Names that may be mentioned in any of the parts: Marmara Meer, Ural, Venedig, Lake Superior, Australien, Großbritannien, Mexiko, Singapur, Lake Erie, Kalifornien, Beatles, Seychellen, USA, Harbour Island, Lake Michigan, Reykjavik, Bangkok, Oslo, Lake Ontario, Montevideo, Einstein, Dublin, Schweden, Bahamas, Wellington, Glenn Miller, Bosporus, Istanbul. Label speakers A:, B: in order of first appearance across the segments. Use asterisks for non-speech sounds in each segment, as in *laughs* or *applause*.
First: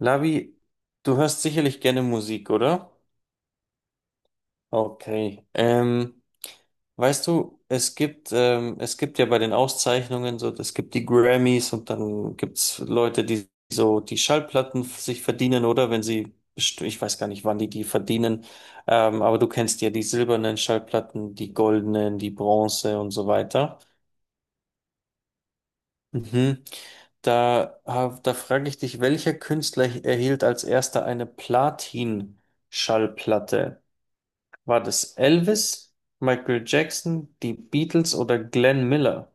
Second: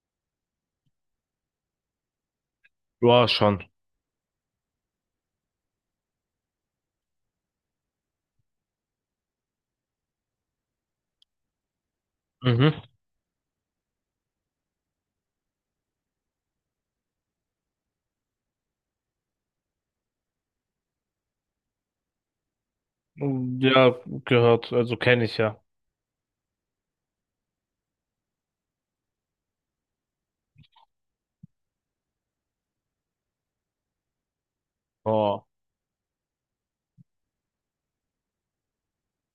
A: Lavi, du hörst sicherlich gerne Musik, oder?
B: Ja, schon.
A: Okay. Weißt du, es gibt ja bei den Auszeichnungen so, es gibt die Grammys und dann
B: Mhm.
A: gibt's Leute, die so die Schallplatten sich verdienen, oder? Wenn sie, ich weiß gar nicht, wann die die verdienen, aber du kennst ja die silbernen Schallplatten, die goldenen, die Bronze und so weiter.
B: Ja, gehört. Also kenne ich ja.
A: Mhm. Da, da frage ich dich, welcher Künstler erhielt als erster eine Platin-Schallplatte? War das
B: Oh.
A: Elvis, Michael Jackson, die Beatles oder Glenn Miller?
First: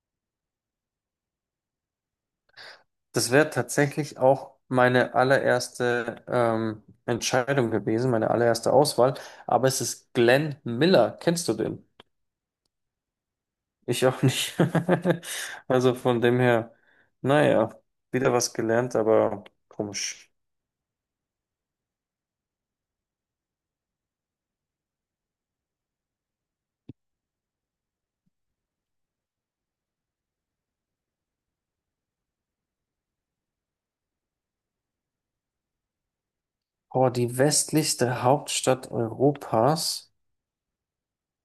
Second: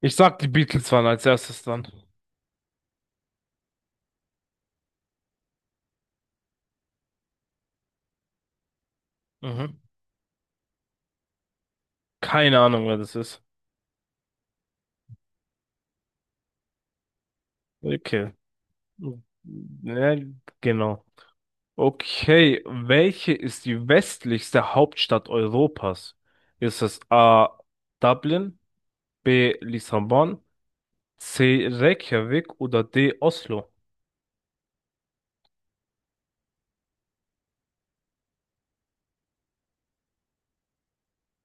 B: Ich sag, die Beatles waren als erstes dran.
A: Das wäre tatsächlich auch meine allererste Entscheidung gewesen, meine allererste Auswahl. Aber
B: Mhm.
A: es ist Glenn Miller. Kennst du den?
B: Keine Ahnung, wer das ist.
A: Ich auch nicht. *laughs* Also von dem her, naja,
B: Okay.
A: wieder was gelernt, aber
B: Ja,
A: komisch.
B: genau. Okay, welche ist die westlichste Hauptstadt Europas? Ist es A. Dublin, B. Lissabon, C. Reykjavik oder D. Oslo?
A: Oh, die westlichste Hauptstadt Europas.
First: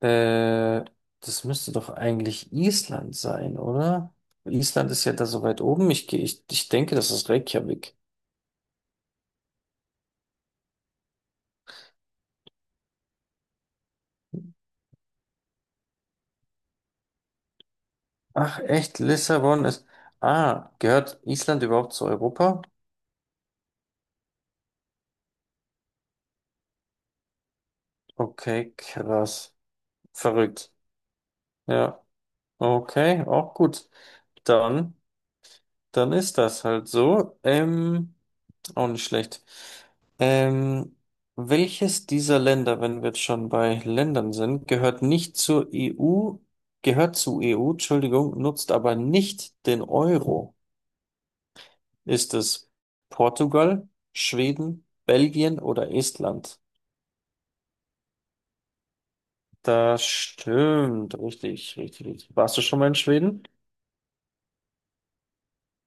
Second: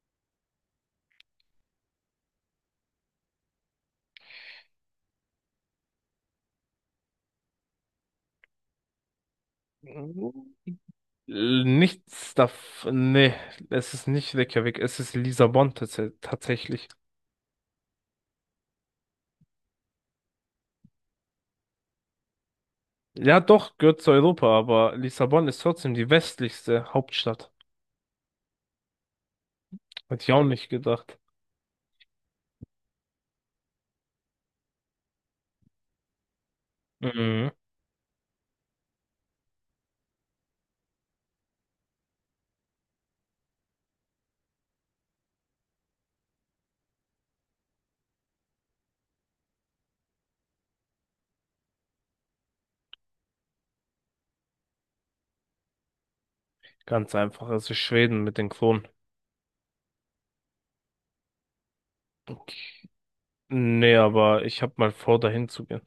A: Äh, Das müsste doch eigentlich Island sein, oder? Island ist ja da so weit oben. Ich denke, das ist Reykjavik.
B: Nichts davon. Nee, es ist nicht Reykjavik, es ist Lissabon tatsächlich.
A: Ach, echt? Lissabon ist. Ah, gehört Island überhaupt zu Europa?
B: Ja, doch, gehört zu Europa, aber Lissabon ist trotzdem die westlichste Hauptstadt.
A: Okay, krass.
B: Hätte ich auch nicht
A: Verrückt.
B: gedacht.
A: Ja, okay, auch gut. Dann, dann ist das halt so.
B: Mhm.
A: Auch nicht schlecht. Ähm, welches dieser Länder, wenn wir jetzt schon bei Ländern sind, gehört nicht zur EU, gehört zur EU, Entschuldigung, nutzt aber nicht den Euro? Ist es Portugal, Schweden, Belgien oder Estland?
B: Ganz einfach, es ist Schweden mit den Kronen.
A: Das stimmt, richtig, richtig, richtig.
B: Okay.
A: Warst du schon mal in Schweden?
B: Nee, aber ich habe mal vor, dahin zu gehen.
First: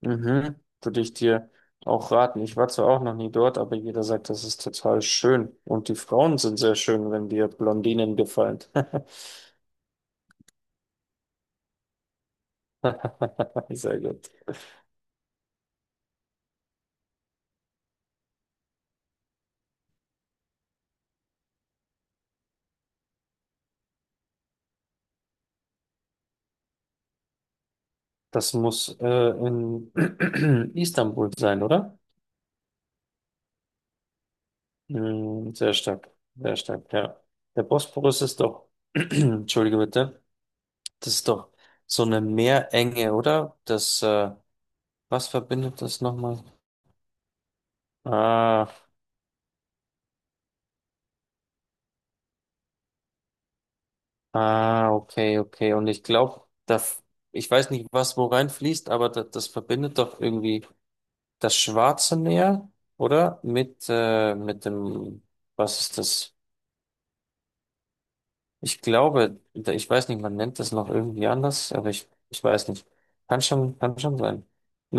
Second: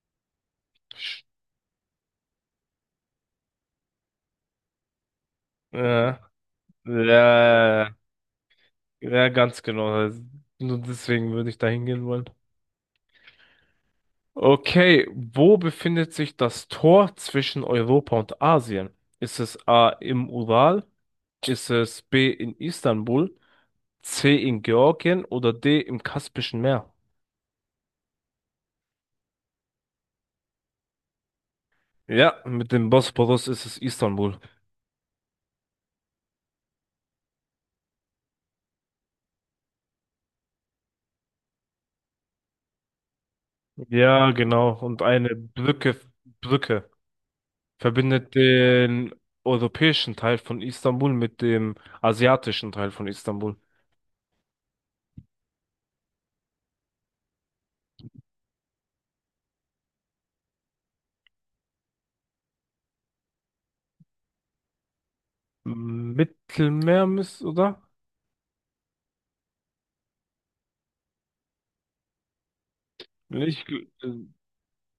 A: Mhm. Würde ich
B: Sch-
A: dir auch raten. Ich war zwar auch noch nie dort, aber jeder sagt, das ist total schön.
B: Äh,
A: Und die Frauen sind sehr
B: ja,
A: schön, wenn dir
B: ja,
A: Blondinen gefallen.
B: ja, ganz genau. Also, nur deswegen würde ich dahin gehen wollen.
A: *laughs* Sehr gut.
B: Okay, wo befindet sich das Tor zwischen Europa und Asien? Ist es A im Ural? Ist es B in Istanbul? C in Georgien oder D im Kaspischen Meer?
A: Das muss in *clears throat* Istanbul sein, oder?
B: Ja, mit dem Bosporus ist es Istanbul.
A: Mm, sehr stark, ja. Der Bosporus ist doch, *clears throat* entschuldige bitte, das ist doch so eine Meerenge, oder?
B: Ja, genau. Und
A: Was
B: eine
A: verbindet
B: Brücke,
A: das nochmal?
B: Brücke verbindet
A: Ah.
B: den europäischen Teil von Istanbul mit dem asiatischen Teil von Istanbul.
A: Ah, okay, okay. Und ich glaube, das, ich weiß nicht, was wo reinfließt, aber das, das verbindet doch irgendwie das Schwarze Meer, oder? Mit dem, was ist das?
B: Mittelmeer müsste, oder?
A: Ich glaube, ich weiß nicht, man nennt das noch irgendwie anders, aber ich weiß nicht.
B: Ich, gl-
A: Kann schon sein.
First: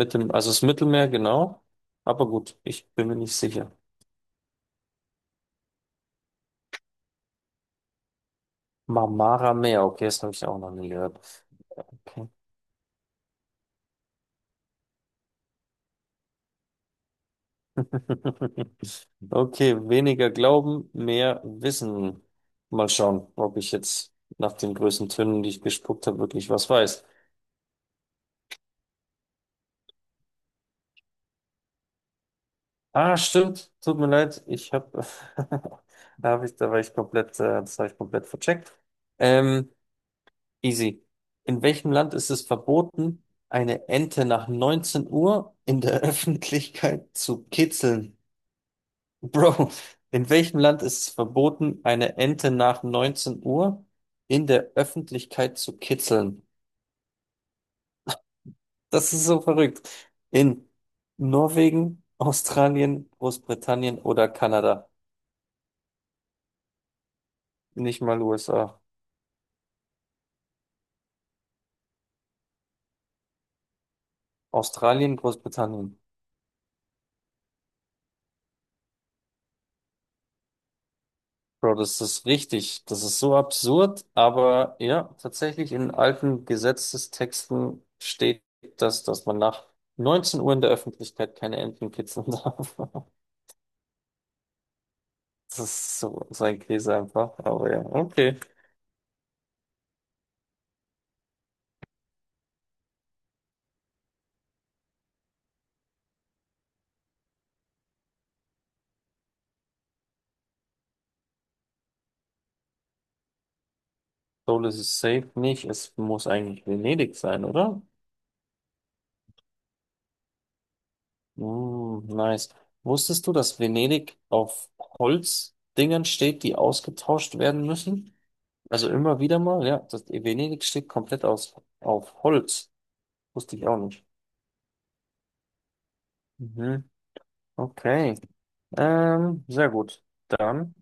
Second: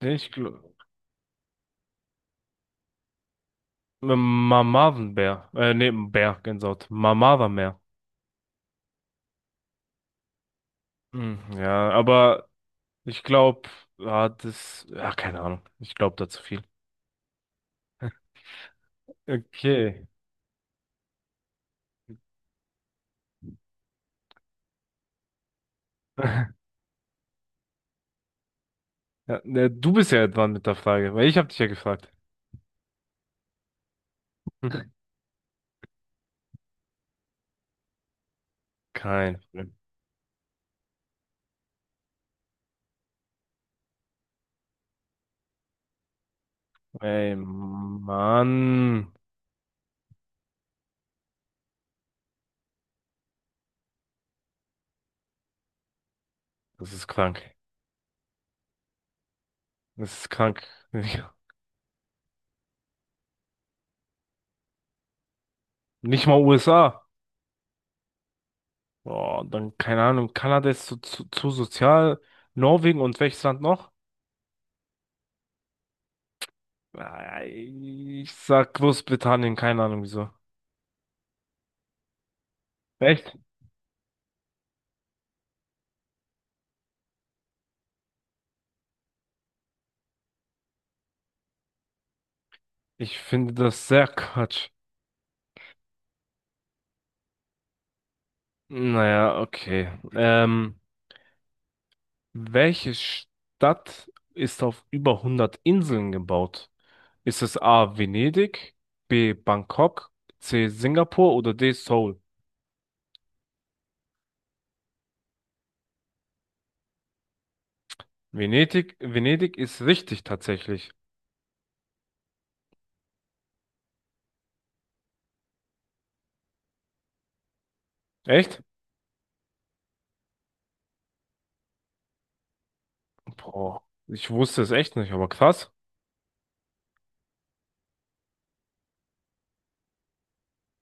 B: äh, ich,
A: dem, also
B: gl-
A: das Mittelmeer, genau. Aber gut, ich bin mir nicht sicher.
B: Mamavenbär. Nee, Bär, Gänsehaut. Mamavenbär.
A: Marmara Meer, okay, das habe ich auch noch nie gehört.
B: Hm, ja,
A: Okay.
B: aber ich glaube, ja, das, ja, keine Ahnung. Ich glaube da zu viel.
A: *laughs* Okay,
B: Okay.
A: weniger glauben, mehr wissen. Mal schauen, ob ich jetzt nach den größten Tönen, die ich gespuckt habe, wirklich was
B: *laughs*
A: weiß.
B: Ja, ne, du bist ja dran mit der Frage, weil ich habe dich ja gefragt.
A: Ah, stimmt. Tut mir leid. Ich
B: *laughs*
A: habe, *laughs* da habe ich, da war ich komplett, das habe ich komplett vercheckt.
B: Kein
A: Ähm,
B: Problem.
A: easy. In welchem Land ist es verboten, eine Ente nach 19 Uhr in der *laughs* Öffentlichkeit
B: Ey,
A: zu kitzeln?
B: Mann,
A: Bro, in welchem Land ist es verboten, eine Ente nach 19 Uhr in der Öffentlichkeit zu kitzeln?
B: das ist krank.
A: Das ist so verrückt.
B: Das ist krank.
A: In
B: *laughs*
A: Norwegen, Australien, Großbritannien oder Kanada?
B: Nicht mal USA.
A: Nicht mal USA.
B: Oh, dann keine Ahnung. Kanada ist zu sozial. Norwegen und welches Land noch?
A: Australien, Großbritannien.
B: Äh, Ich sag Großbritannien, keine Ahnung wieso.
A: Bro, das ist richtig. Das ist
B: Echt?
A: so absurd, aber ja, tatsächlich in alten Gesetzestexten steht das, dass man nach 19 Uhr in der Öffentlichkeit keine Enten kitzeln darf. *laughs*
B: Ich finde das sehr Quatsch.
A: Das ist so sein Käse einfach. Aber ja, okay.
B: Naja, okay. Welche Stadt ist auf über hundert Inseln gebaut? Ist es A. Venedig, B. Bangkok, C. Singapur oder D. Seoul?
A: Seoul ist es safe nicht. Es muss eigentlich Venedig sein, oder?
B: Venedig, Venedig ist richtig tatsächlich.
A: Mm, nice. Wusstest du, dass Venedig auf Holzdingern steht, die ausgetauscht werden müssen?
B: Echt?
A: Also immer wieder mal, ja. Das Venedig steht komplett aus, auf Holz. Wusste ich auch
B: Boah,
A: nicht.
B: ich wusste es echt nicht, aber krass.
A: Mhm. Okay. Sehr gut. Dann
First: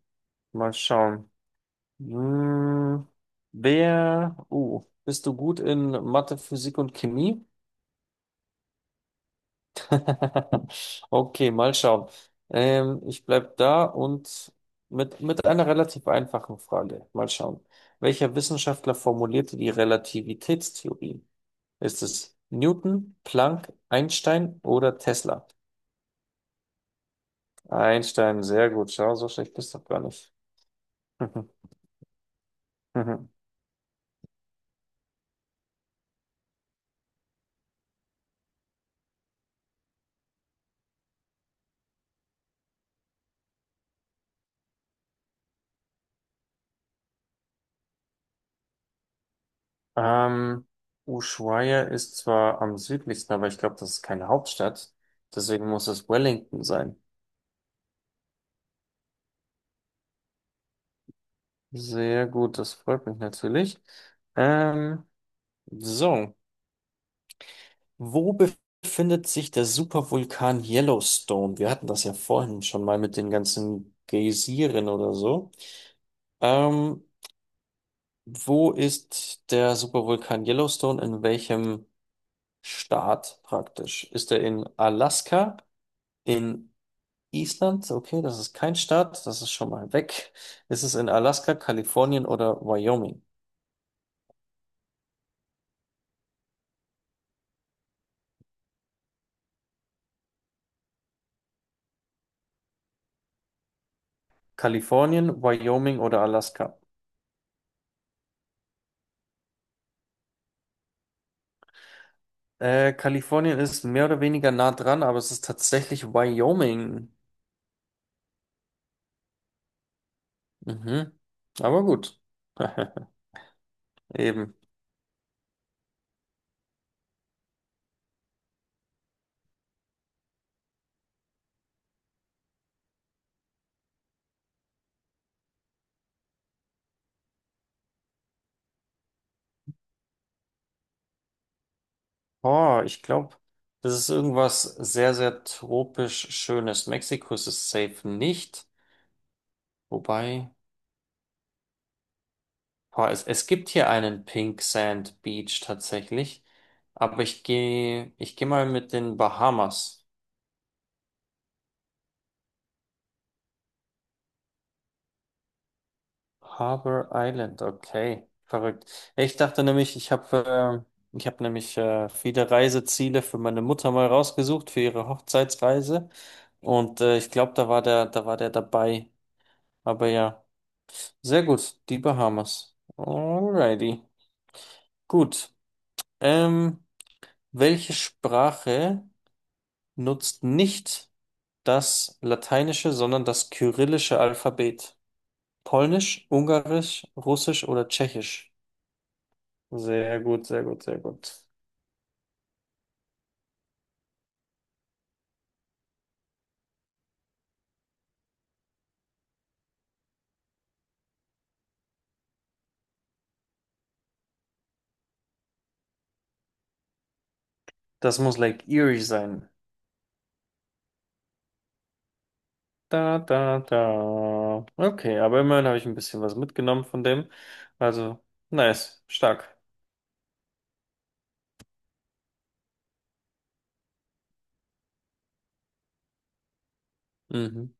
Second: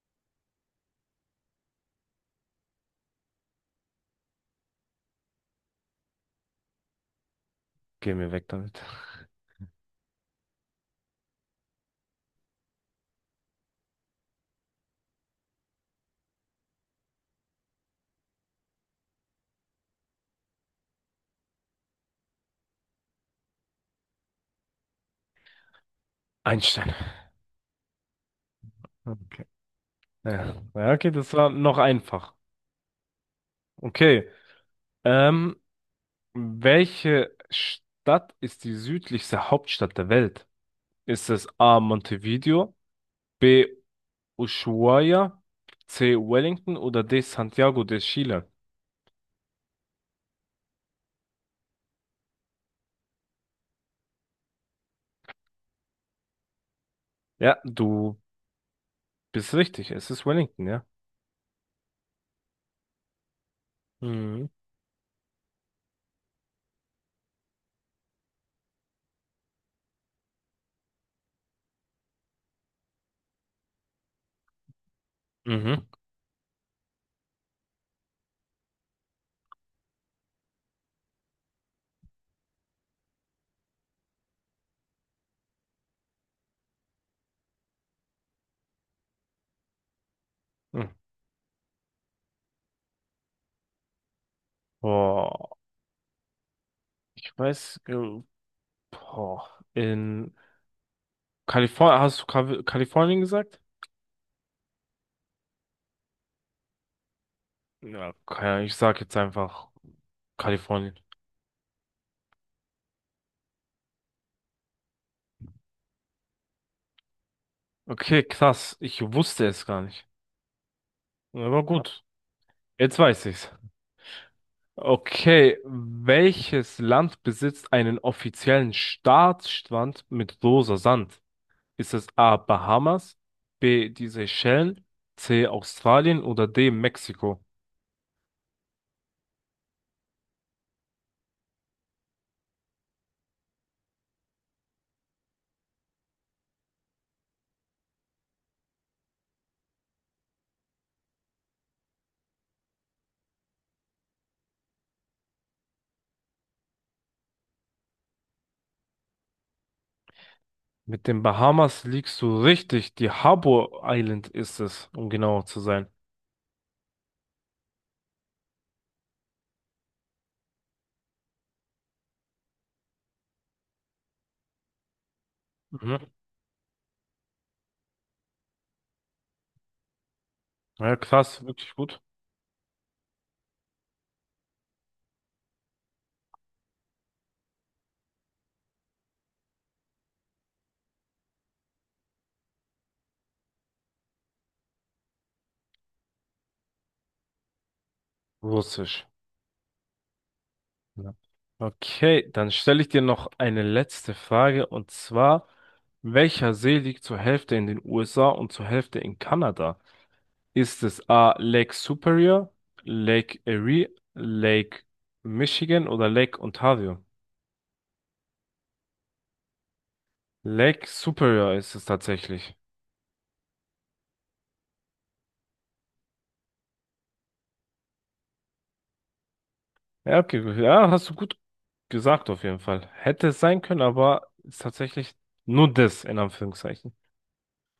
A: mal schauen. Hm, wer, bist du gut in Mathe, Physik und Chemie?
B: Geh mir weg damit.
A: *laughs* Okay, mal schauen. Ich bleib da und mit einer relativ einfachen Frage. Mal schauen. Welcher Wissenschaftler formulierte die Relativitätstheorie? Ist es Newton, Planck, Einstein oder Tesla?
B: Einstein.
A: Einstein, sehr gut. Schau, so
B: Okay.
A: schlecht bist du doch gar nicht.
B: Ja, ja, okay,
A: *laughs*
B: das
A: Mhm,
B: war noch einfach.
A: mhm.
B: Okay. Ähm, welche Stadt ist die südlichste Hauptstadt der Welt? Ist es A. Montevideo, B. Ushuaia, C. Wellington oder D. Santiago de Chile?
A: Ähm, Ushuaia ist zwar am südlichsten, aber ich glaube, das ist keine Hauptstadt. Deswegen muss es Wellington sein.
B: Ja, du bist richtig. Es ist Wellington, ja.
A: Sehr gut, das freut mich natürlich.
B: Mhm.
A: Ähm, so, wo befindet sich der Supervulkan Yellowstone? Wir hatten das ja vorhin schon mal mit den ganzen Geysiren oder so.
B: Mhm.
A: Ähm, wo ist der Supervulkan Yellowstone? In welchem Staat praktisch? Ist er in Alaska? In Island? Okay, das ist kein Staat, das ist schon mal weg. Ist
B: Mhm.
A: es in Alaska, Kalifornien oder Wyoming?
B: Boah, ich weiß, boah, in Kalifornien, hast du Kalifornien gesagt?
A: Kalifornien, Wyoming oder Alaska?
B: Ja, okay, ich sag jetzt einfach Kalifornien.
A: Kalifornien ist mehr oder weniger nah dran, aber es ist tatsächlich Wyoming.
B: Okay, krass. Ich wusste es gar nicht.
A: Mhm.
B: Aber
A: Aber
B: gut,
A: gut.
B: jetzt
A: *laughs*
B: weiß ich's.
A: Eben.
B: Okay, welches Land besitzt einen offiziellen Staatsstrand mit rosa Sand? Ist es A. Bahamas, B. die Seychellen, C. Australien oder D. Mexiko?
A: Oh, ich glaube, das ist irgendwas sehr, sehr tropisch Schönes. Mexiko ist es safe nicht. Wobei, boah, es gibt hier einen Pink Sand Beach tatsächlich. Aber ich gehe mal mit den Bahamas.
B: Mit den Bahamas liegst du richtig. Die Harbour Island ist es, um genauer zu sein.
A: Harbour Island, okay, verrückt. Ja, ich dachte nämlich, ich habe nämlich viele Reiseziele für meine Mutter mal rausgesucht für ihre Hochzeitsreise
B: Mhm.
A: und ich glaube, da war der dabei. Aber ja,
B: Ja,
A: sehr
B: krass, wirklich
A: gut, die
B: gut.
A: Bahamas. Alrighty, gut. Ähm, welche Sprache nutzt nicht das lateinische, sondern das kyrillische Alphabet? Polnisch, Ungarisch, Russisch oder Tschechisch?
B: Russisch.
A: Sehr gut, sehr gut, sehr
B: Ja.
A: gut.
B: Okay, dann stelle ich dir noch eine letzte Frage und zwar, welcher See liegt zur Hälfte in den USA und zur Hälfte in Kanada? Ist es A. Lake Superior, Lake Erie, Lake Michigan oder Lake Ontario?
A: Das muss Lake Erie sein.
B: Lake Superior ist es tatsächlich.
A: Da, da, da. Okay, aber immerhin habe ich ein bisschen was mitgenommen von dem. Also, nice, stark.
B: Ja, okay, gut, ja, hast du gut gesagt auf jeden Fall. Hätte es sein können, aber ist tatsächlich nur das in Anführungszeichen.
A: Mhm.